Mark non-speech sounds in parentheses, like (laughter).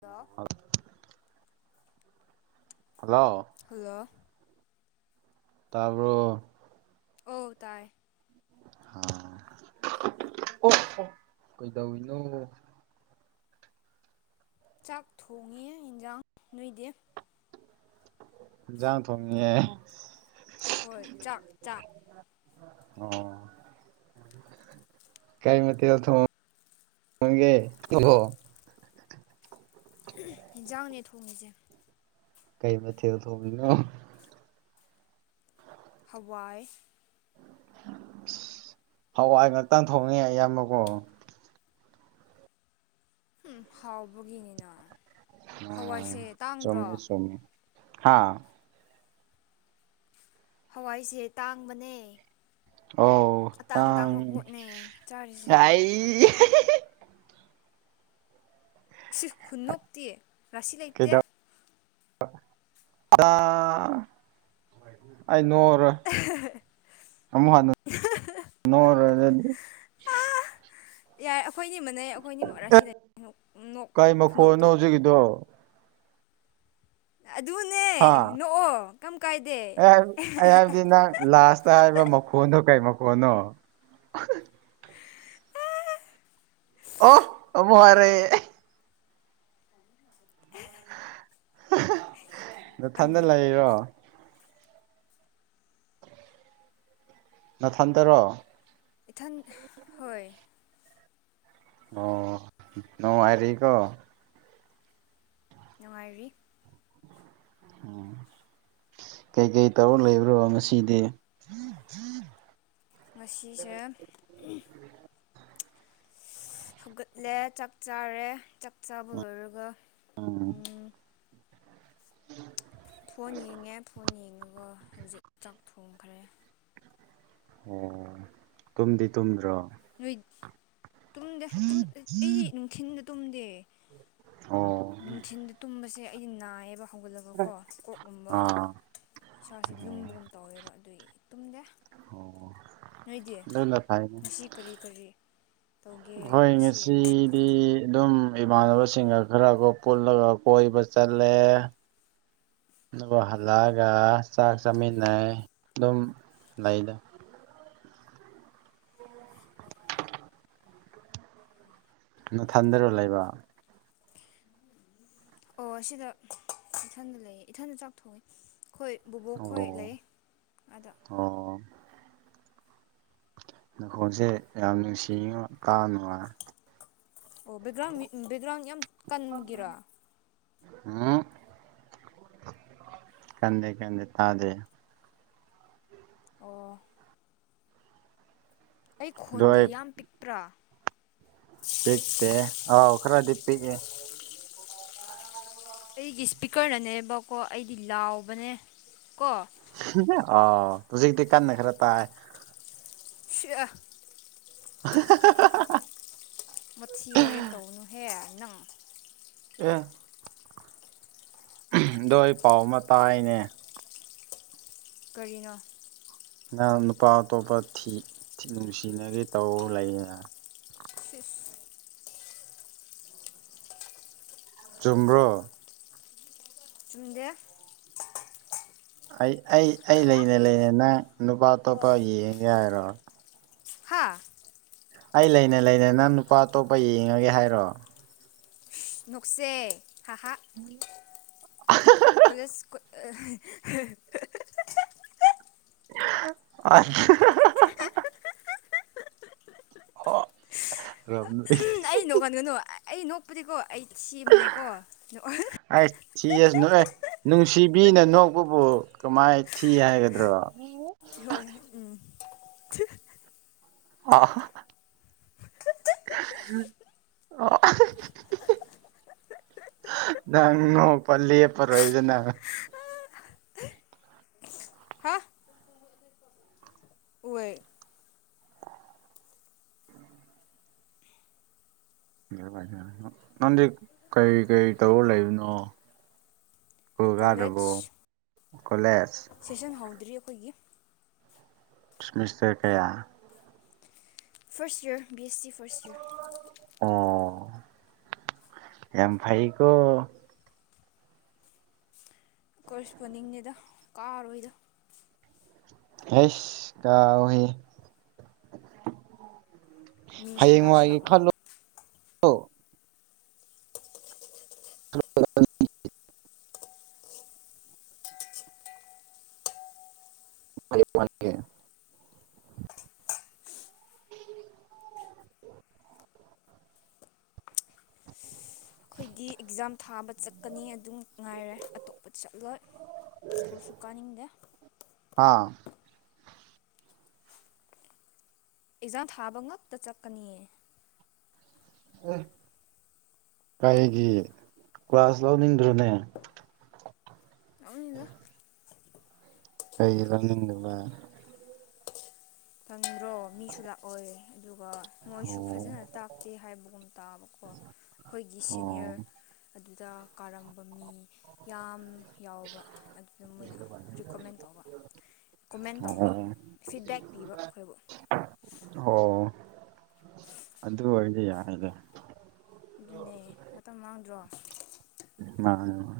hello (unintelligible) hello hello ꯇꯥꯔ꯭ꯕꯣ ꯑꯧ ꯇꯥꯏ ꯑꯣ ꯑꯣ ꯀꯩꯗꯧꯏꯅꯣ ꯆꯥꯛ ꯊꯣꯡꯉꯤꯌꯦ ꯍꯤꯟꯖꯥꯡ ꯅꯣꯏꯗꯤ ꯏꯟꯖꯥꯡ ꯊꯣꯡꯉꯤꯌꯦ ꯍꯣꯏ ꯆꯥꯛ ꯆꯥꯛ ꯑꯣ ꯀꯩ ꯃꯊꯦꯜ ꯊꯣꯡ ꯉꯒꯦ ꯍꯤꯟꯖꯥꯡꯅꯦ ꯊꯣꯡꯉꯤꯖꯦ ꯀꯩ ꯃꯊꯦꯜ ꯊꯣꯡꯉꯤꯅꯣ ꯍꯋꯥꯏ ꯍꯋꯥꯏ ꯉꯥꯛꯇꯪ ꯊꯣꯡꯉꯦ ꯑꯌꯥꯝꯕꯀꯣ ꯍꯨꯝ ꯍꯥꯎꯕꯒꯤꯅꯤꯅ ꯑꯣ ꯍꯋꯥꯏꯁꯦ ꯇꯥꯡꯗ꯭ꯔꯣ ꯆꯨꯝꯃꯤ ꯆꯨꯝꯃꯤ ꯍꯥꯥ ꯍꯋꯥꯏꯁꯦ ꯇꯥꯡꯕꯅꯦ ꯑꯣ ꯑꯇꯥꯡ ꯑꯇꯥꯡꯕ ꯄꯣꯠꯅꯦ ꯆꯥꯔꯤꯖꯦ ꯏ (unintelligible) ꯏꯁ ꯈꯨꯟꯅꯣꯛꯇꯤ ꯉꯁꯤ ꯂꯩꯇꯦ ꯑꯥ ꯑꯩ ꯅꯣꯛꯑꯔꯣꯏ ꯑꯃꯨꯛ ꯍꯟꯅ ꯅꯣꯛꯑꯔꯣꯏ ꯑꯗꯣꯏꯗꯤ ꯑꯥ ꯌꯥꯏ ꯑꯩꯈꯣꯏꯅꯤ ꯃꯟꯅꯩ ꯑꯩꯈꯣꯏꯅꯤꯃꯛ ꯔꯁꯤ ꯂꯩ ꯅꯣꯛ ꯅꯣꯛ ꯈꯨꯅꯣꯛꯇꯣ ꯗꯣ ꯑꯗꯨꯅꯦ ꯍꯥ ꯅꯣꯛꯑꯣ ꯀꯝ ꯀꯥꯏꯗꯦ ꯑꯩ ꯑꯩ ꯍꯥꯏꯕꯗꯤ ꯅꯪ ꯂꯥꯁꯇ ꯍꯥꯏꯕ ꯃꯈꯣꯟꯗꯣ ꯀꯩ ꯃꯈꯣꯟꯅꯣ ꯑꯣ ꯑꯃꯨꯛ ꯍꯥꯔꯛꯑꯦ ꯅꯊꯟꯗ ꯑꯟꯗ꯭ꯔꯣ ꯂꯩꯔꯤꯔꯣ ꯅꯊꯟꯇꯔꯣ ꯏꯊꯟ ꯍꯣꯏ ꯑꯣ ꯅꯣꯉꯥꯏꯔꯤꯀꯣ ꯅꯨꯡꯉꯥꯏꯔꯤ ꯎꯝ ꯀꯩꯀꯩ ꯇꯧꯔ ꯂꯩꯕ꯭ꯔꯣ ꯉꯁꯤꯗꯤ ꯉꯁꯤꯁꯦ ꯍꯧꯒꯠꯂꯦ ꯆꯥꯛ ꯆꯥꯔꯦ ꯆꯥꯛ ꯆꯥꯕ ꯂꯣꯏꯔꯒ ꯎꯝ (unintelligible) ꯐꯣꯟ ꯌꯦꯡꯉꯦ ꯐꯣꯟ ꯌꯦꯡꯉꯒ ꯍꯧꯖꯤꯛ ꯆꯥꯛ ꯊꯣꯡꯈ꯭ꯔꯦ ꯑꯣ ꯇꯨꯝꯗꯤ ꯇꯨꯝꯗ꯭ꯔꯣ ꯅꯣꯏ ꯇꯨꯝꯗꯦ ꯇꯨꯝꯇꯦ ꯑꯩꯗꯤ ꯅꯨ ꯊꯤꯟꯗ ꯇꯨꯝꯗꯦ ꯑꯣ ꯅꯨꯡꯊꯤꯟꯗ ꯇꯨꯝꯕꯁꯦ ꯑꯩꯗꯤ ꯅꯥꯏꯌꯦꯕ ꯍꯧꯒꯠꯂꯒꯀꯣ ꯀꯣꯛꯀꯨꯝꯕ ꯑꯥ ꯏꯁꯥꯁꯦ ꯂꯨꯝꯕꯒꯨꯝ ꯇꯧꯋꯦꯕ ꯑꯗꯨꯗꯤ ꯇꯨꯝꯗꯦ ꯑꯣ ꯅꯣꯏꯗꯤ ꯑꯗꯨꯅ ꯐꯩꯅꯦ ꯉꯁꯤ ꯀꯔꯤ ꯀꯔꯤ ꯍꯣꯏ ꯉꯁꯤ ꯗꯤ ꯑꯗꯨꯝ ꯏꯃꯥꯟꯅꯕꯁꯤꯡꯒ ꯈꯔꯒꯣ ꯀꯨꯜꯂꯒ ꯀꯣꯏꯕ ꯆꯠꯂꯦ (inaudible) ꯑꯗꯨꯒ ꯍꯜꯂꯛꯑꯒ ꯆꯥꯛ ꯆꯥꯃꯤꯟꯅꯩ ꯑꯗꯨꯝ ꯂꯩꯗ ꯊꯟꯗꯔꯣ ꯂꯩꯕ ꯑꯣ ꯑꯁꯤꯗ ꯏꯊꯟꯗ ꯂꯩꯌꯦ ꯏꯊꯟꯗ ꯆꯥꯛꯊꯣꯡꯉꯤ ꯈꯣꯏ ꯕꯣꯕꯣꯛ ꯈꯣꯏ ꯑꯣ ꯂꯩ ꯑꯗ ꯑꯣ ꯅꯈꯣꯟꯜꯁꯦ ꯌꯥꯝ ꯅꯨꯡꯁꯤꯉꯣ ꯇꯥ ꯅꯨꯡꯉꯥꯏ ꯑꯣ ꯕꯦꯛꯒ꯭ꯔꯥꯎꯟ ꯃꯤꯛ ꯎꯝ ꯕꯦꯛꯒ꯭ꯔꯥꯎꯟ ꯌꯥꯝ ꯀꯟꯒꯤꯔꯥ ꯎꯝ ꯀꯗꯦ ꯀꯗꯦ ꯇꯥꯗꯦ ꯑꯣ ꯑꯩ ꯂꯣꯏ ꯈꯣꯟꯗꯤ ꯌꯥꯝ ꯄꯤꯛꯄ꯭ꯔꯥ ꯄꯤꯛꯇꯦ ꯑꯣ ꯈ꯭ꯔꯗꯤ ꯄꯤꯛꯑꯦ ꯑꯩꯒꯤ ꯏꯁꯄꯤꯀꯔꯅꯅꯦꯕꯀꯣ ꯑꯩꯗꯤ ꯂꯥꯎꯕꯅꯦ ꯀꯣ ꯑꯣ ꯍꯧꯖꯤꯛꯇꯤ ꯀꯟꯅ ꯈꯔ ꯇꯥꯏ ꯁꯤꯑ (unintelligible) ꯃꯊꯤ ꯋꯥꯔꯦꯝ ꯇꯧꯕꯅꯨꯍꯦ ꯅꯪ ꯑꯦ ꯑꯗꯣ ꯑꯩ ꯄꯥꯎ ꯑꯃ ꯇꯥꯏꯅꯦ ꯀꯔꯤꯅꯣ ꯅꯪ ꯅꯨꯄꯥ ꯑꯇꯣꯞꯄ ꯊꯤ ꯊꯤ ꯅꯨꯡꯁꯤꯅꯔꯦ ꯇꯧ ꯂꯩꯌꯦꯅꯦ ꯁꯤꯁ ꯆꯨꯝꯕ꯭ꯔꯣ ꯆꯨꯝꯗꯦ ꯑꯩ ꯑꯩ ꯑꯩ ꯂꯩꯅ ꯂꯩꯅ ꯅꯪ ꯅꯨꯄꯥ ꯑꯇꯣꯞꯄ ꯌꯦꯡꯉꯦ ꯍꯥꯏꯔꯣ ꯍꯥꯥ ꯑꯩ ꯂꯩꯅ ꯂꯩꯅ ꯅꯪ ꯅꯨꯄꯥ ꯑꯇꯣꯞꯄ ꯌꯦꯡꯉꯒꯦ ꯍꯥꯏꯔꯣ ꯅꯣꯛꯁꯦ ꯍꯍꯥ ꯀꯣꯂꯦꯖ ꯀ (unintelligible) (unintelligible) ꯍꫭ ꯔꯝꯅꯤ ꯑꯩ ꯅꯣꯛꯍꯟꯒꯅꯨ ꯑꯩ ꯅꯣꯛꯄꯗꯤꯀꯣ ꯑꯩ ꯊꯤꯕꯅꯦꯀꯣ ꯅꫭꯛꯍꯟ ꯊꯤꯌꯦꯁ ꯅꯣꯏ ꯅꯨꯡꯁꯤꯕꯤꯅ ꯅꯣꯛꯕꯕꯨ ꯀꯃꯥꯏ ꯊꯤ ꯍꯥꯏꯒꯗ꯭ꯔꯣ ꯍꯣꯏ ꯍꫭꯏ ꯎꯝ (unintelligible) (unintelligible) ꯅꯪ ꯅꫭꯛꯄ ꯂꯤꯞꯄꯔꫭꯏ ꯗꯅ ꯍꯥ ꯑꯣꯏ (unintelligible) ꯅꯪꯗꯤ ꯀꯩ ꯀꯩ ꯇꯧꯔ ꯂꯩꯕꯅꯣ ꯁ꯭ꯀꯨꯜ ꯀꯣꯂꯦꯖ ꯀꯗ꯭ꯔꯕꫭ ꯀꯣꯂꯦꯖ ꯁꯦꯁꯟ ꯍꯧꯗ꯭ꯔꯤ ꯑꯩꯈꯣꯏꯒꯤ ꯁꯃꯤꯁꯇꯔ ꯀꯌꯥ ꯐꯔꯁꯠ ꯏꯌꯔ ꯕꯤ ꯑꯦ ꯁꯤ ꯐꯔꯁꯠ ꯏꯌꯔ ꯑꯣ ꯌꯥꯝꯐꯩꯀꯣ ꯀꯣꯔꯦꯁ ꯄꯣꯅꯤꯡꯅꯤꯗ ꯀꯥꯔꯣꯏꯗ ꯍꯥꯏꯁ ꯀꯥꯎꯍꯦ ꯃꯤꯁꯨ ꯂꯥꯛꯁꯨ ꯂꯥꯛꯂꯔꯣꯏ (unintelligible) (unintelligible) ꯑꯩꯈꯣꯏꯒꯤ ꯑꯦꯛꯖꯥꯝ ꯊꯥꯕ ꯆꯠꯀꯅꯤ ꯑꯗꯨꯝ ꯉꯥꯏꯔꯦ ꯑꯇꯣꯞꯄ ꯆꯠꯂꯣꯏ ꯏꯁ꯭ꯀꯨꯜꯁꯨ ꯀꯥꯅꯤꯡꯗꯦ ꯍꯥꯥ ꯑꯦꯛꯖꯥꯝ ꯊꯥꯕ ꯉꯛꯇ ꯆꯠꯀꯅꯤꯌꯦ ꯀꯩꯒꯤ ꯀ꯭ꯂꯥꯁ ꯂꯧꯅꯤꯡꯗ꯭ꯔꯣꯅꯦ ꯂꯧꯅꯤꯡꯗꯦꯗ ꯀꯩꯒꯤ ꯂꯧꯅꯤꯡꯗꯕ ꯇꯪꯗ꯭ꯔꯣ ꯃꯤꯁꯨ ꯂꯥꯛꯑꯣꯏ ꯑꯗꯨꯒ ꯃꯣꯏꯁꯨ ꯑꯣ ꯐꯖꯅ ꯇꯥꯛ ꯇꯦ ꯍꯥꯏꯕꯒꯨꯝ ꯇꯥꯕꯀꯣ ꯑꯩꯈꯣꯏꯒꯤ ꯑꯣ ꯁꯤꯅꯤꯌꯔ ꯑꯗꯨꯗ ꯀꯥꯔꯝꯕ ꯃꯤ ꯌꯥꯝ ꯌꯥꯎꯕ ꯑꯗꯨꯗ ꯃꯣꯏꯅ ꯔꯤꯀꯣꯃꯦꯟ ꯇꯧꯕ ꯀꯣꯃꯦꯟ ꯇꯝꯕ ꯑꯣ ꯐꯤꯠꯕꯦꯛ ꯄꯤꯕ ꯑꯩꯈꯣꯏꯕꯨ ꯑꯣ ꯑꯗꯨ ꯑꯣꯏꯔꯗꯤ ꯌꯥꯏꯗ ꯑꯗꯨꯅꯦ ꯃꯇꯝ ꯃꯥꯡꯗ꯭ꯔꯣ ꯃꯥꯅꯦ ꯃꯥꯅꯦ